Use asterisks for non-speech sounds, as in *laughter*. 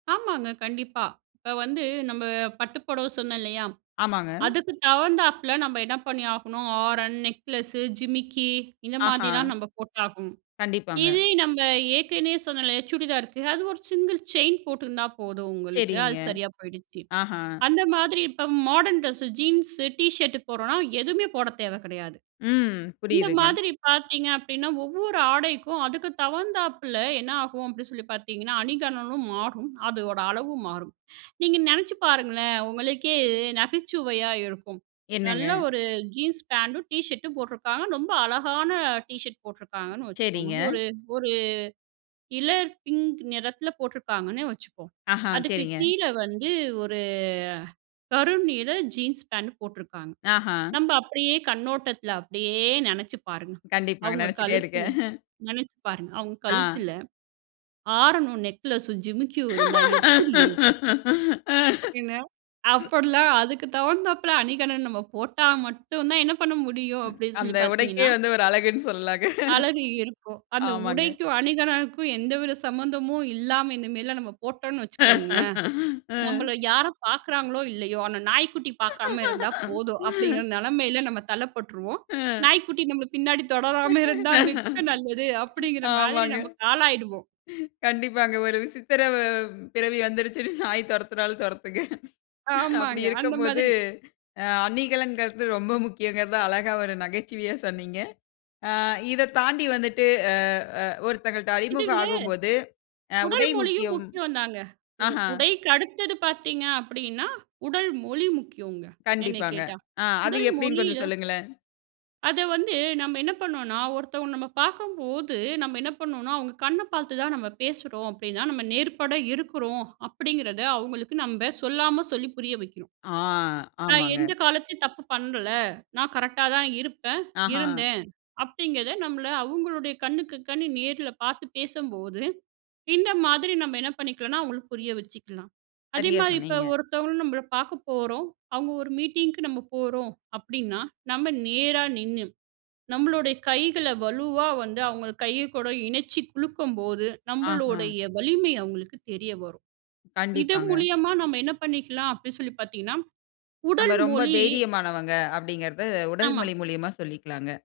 ஆமாங்க, கண்டிப்பா. இப்ப வந்து நம்ப பட்டு புடவை சொன்னேன் இல்லையா, ஆமாங்க. அதுக்கு தகுந்தாப்பில நம்ம என்ன பண்ணி ஆகணும், ஆரம், நெக்லஸு, ஜிமிக்கி இந்த மாதிலாம் ஆஹ. நம்ம போட்டாகணும். கண்டிப்பாங்க. இதே நம்ப ஏற்கனயே சொன்னேல, எ சுடிதார்க்கு அது ஒரு சிங்கிள் செயின் போட்டிருந்தா போதும், உங்களுக்கு. சரிங்க. அது சரியா போயிடுச்சு. ஆஹ. அந்த மாதிரி இப்ப modern dress, jeans, T shirt போடுறோன்னா எதுமே போடத் தேவ கிடையாது. ம் இந்த புரியுதுங்க. மாதிரி பாத்தீங்க அப்டின்னா, ஒவ்வொரு ஆடைக்கும், அதுக்கு தகுந்தாப்புல என்ன ஆகும் அப்டின்னு சொல்லி பாத்தீங்கன்னா, அணிகலனும் மாறும், அதோட அளவும் மாறும். நீங்க நெனச்சு பாருங்களேன், உங்களுக்கே நகைச்சுவையா இருக்கும். நல்ல என்னங்க? ஒரு ஜீன்ஸ் பேண்ட்டும், டீ ஷர்டும் போட்ருக்காங்க, ரொம்ப அழகான டீ ஷர்ட் போட்ருக்காங்கன்னு வச்சுக்கோங்க. சரிங்க. ஒரு ஒரு இலர் பிங்க் நிறத்துல போட்ருக்காங்கன்னே வச்சுக்குவோம், ஆஹ அதுக்கு சரிங்க. கீழே வந்து ஒரு கரு நீல ஜீன்ஸ் பேண்ட் போட்ருக்காங்க. ஆஹா. நம்ம அப்படியே கண்ணோட்டத்துல அப்டியே நெனச்சு பாருங்க, கண்டிப்பாங்க, அவுங்க நினைச்சிட்டே கழுத்துல, இருக்கேன். நெனச்சு பாருங்க, அவுங்க ஆ. கழுத்துல ஆரமும் நெக்லஸும், ஜிமிக்கியும் இருந்தா எப்புடி இருக்கும்? என்ன, *laughs* அப்படிலாம் அதுக்கு தகுந்தாப்பில அணிகலன் நம்ம போட்டா மட்டும் தான் என்ன பண்ண முடியும், ம், அப்படின்னு சொல்லி அந்த உடைக்கே பாத்தீங்கன்னா வந்து ஒரு அழகுன்னு சொல்லலாங்க. அழகு இருக்கும். அந்த ஆமாங்க. உடைக்கும் அணிகலனுக்கும் எந்தவித சம்மந்தமும் இல்லாம இந்தமாரிலாம் நம்ம போட்டோன்னு வச்சுக்கோங்களேன், *laughs* அ. நம்மள யாரும் பாக்குறாங்களோ இல்லையோ, ஆனா நாய்க்குட்டி பாக்காம இருந்தா போதும் அப்படிங்கிற *laughs* நெலமைல நம்ம தள்ளப்பட்ருவோம். *chuckles* அ. நாய்க்குட்டி நம்பள பின்னாடி தொடராம இருந்தா மிக்க நல்லது அப்படிங்கிற மாதிரி ஆமாங்க. நம்பக்கு ஆளாயிடுவோம். கண்டிப்பாங்க, ஒரு விசித்திர வ பிறவி வந்துருச்சுன்னு நாய் தொரத்தினாலும் தொரத்துங்க. அப்படி ஆமாங்க அந்த இருக்கும்போது மாதிரி. அ அணிகலன்கறது ரொம்ப முக்கியங்கறத அழகா ஒரு நகைச்சுவையா சொன்னீங்க. ஆ இத தாண்டி வந்துட்டு அ அ ஒருத்தங்கள்ட்ட இது அறிமுகம் இல்ல. ஆகும்போது, அ உடல் உடை மொழியும் முக்கியம். முக்கியந்தாங்க. உ ஆஹ. உடைக்கு அடுத்தது பாத்தீங்க அப்படின்னா, உடல் மொழி முக்கியங்க என்னை கண்டிப்பாங்க. கேட்டா. அ அது உடல் எப்டின்னு மொழிய கொஞ்சம் சொல்லுங்களேன்? அத வந்து நம்ம என்ன பண்ணுவோன்னா, ஒருத்தவங்கள நம்ம பாக்கும்போது நம்ம என்ன பண்ணுவோன்னா, அவுங்க கண்ண பாத்து தான் நம்ம பேசுறோம் அப்டின்னா, நம்ம நேர்பட இருக்குறோம் அப்படிங்கிறத அவுங்களுக்கு நம்ப சொல்லாம சொல்லி புரிய வைக்கிறோம். ஆ நான் ஆமாங்க. எந்த காலத்லயும் தப்பு பண்ணல, நான் கரெக்ட்டா தான் இருப்பேன், ஆஹ. இருந்தேன் அப்படிங்கிறத நம்மள அவுங்களுடைய கண்ணுக்கு கண்ணு நேர்ல பாத்து பேசும்போது, இந்த மாதிரி நம்ப என்ன பண்ணிக்கலான்னா அவுங்களுக்கு புரிய வச்சுக்கலாம். சரியா அதேமாரி இப்போ சொன்னீங்க. ஒருத்தவங்கள நம்ப பாக்க போறோம், அவுங்க ஒரு மீட்டிங்க்கு நம்ம போறோம் அப்டின்னா, நம்ம நேரா நின்னு, நம்மளோட கைகள வலுவா வந்து அவுங்க கை கூட இணச்சி குலுக்கும்போது, ஆஹ. நம்பளோடய வலிமை அவுங்களுக்கு தெரிய வரும். இது கண்டிப்பாங்க. மூலியமா நம்ம என்ன பண்ணிக்கலாம் அப்டின்சொல்லி பாத்தீங்கன்னா, நம்ப உடல் ரொம்ப மொழி தைரியமானவங்க அப்படிங்கிறத, உடல் ஆமா. மொழி மூலியமா சொல்லிக்கலாங்க.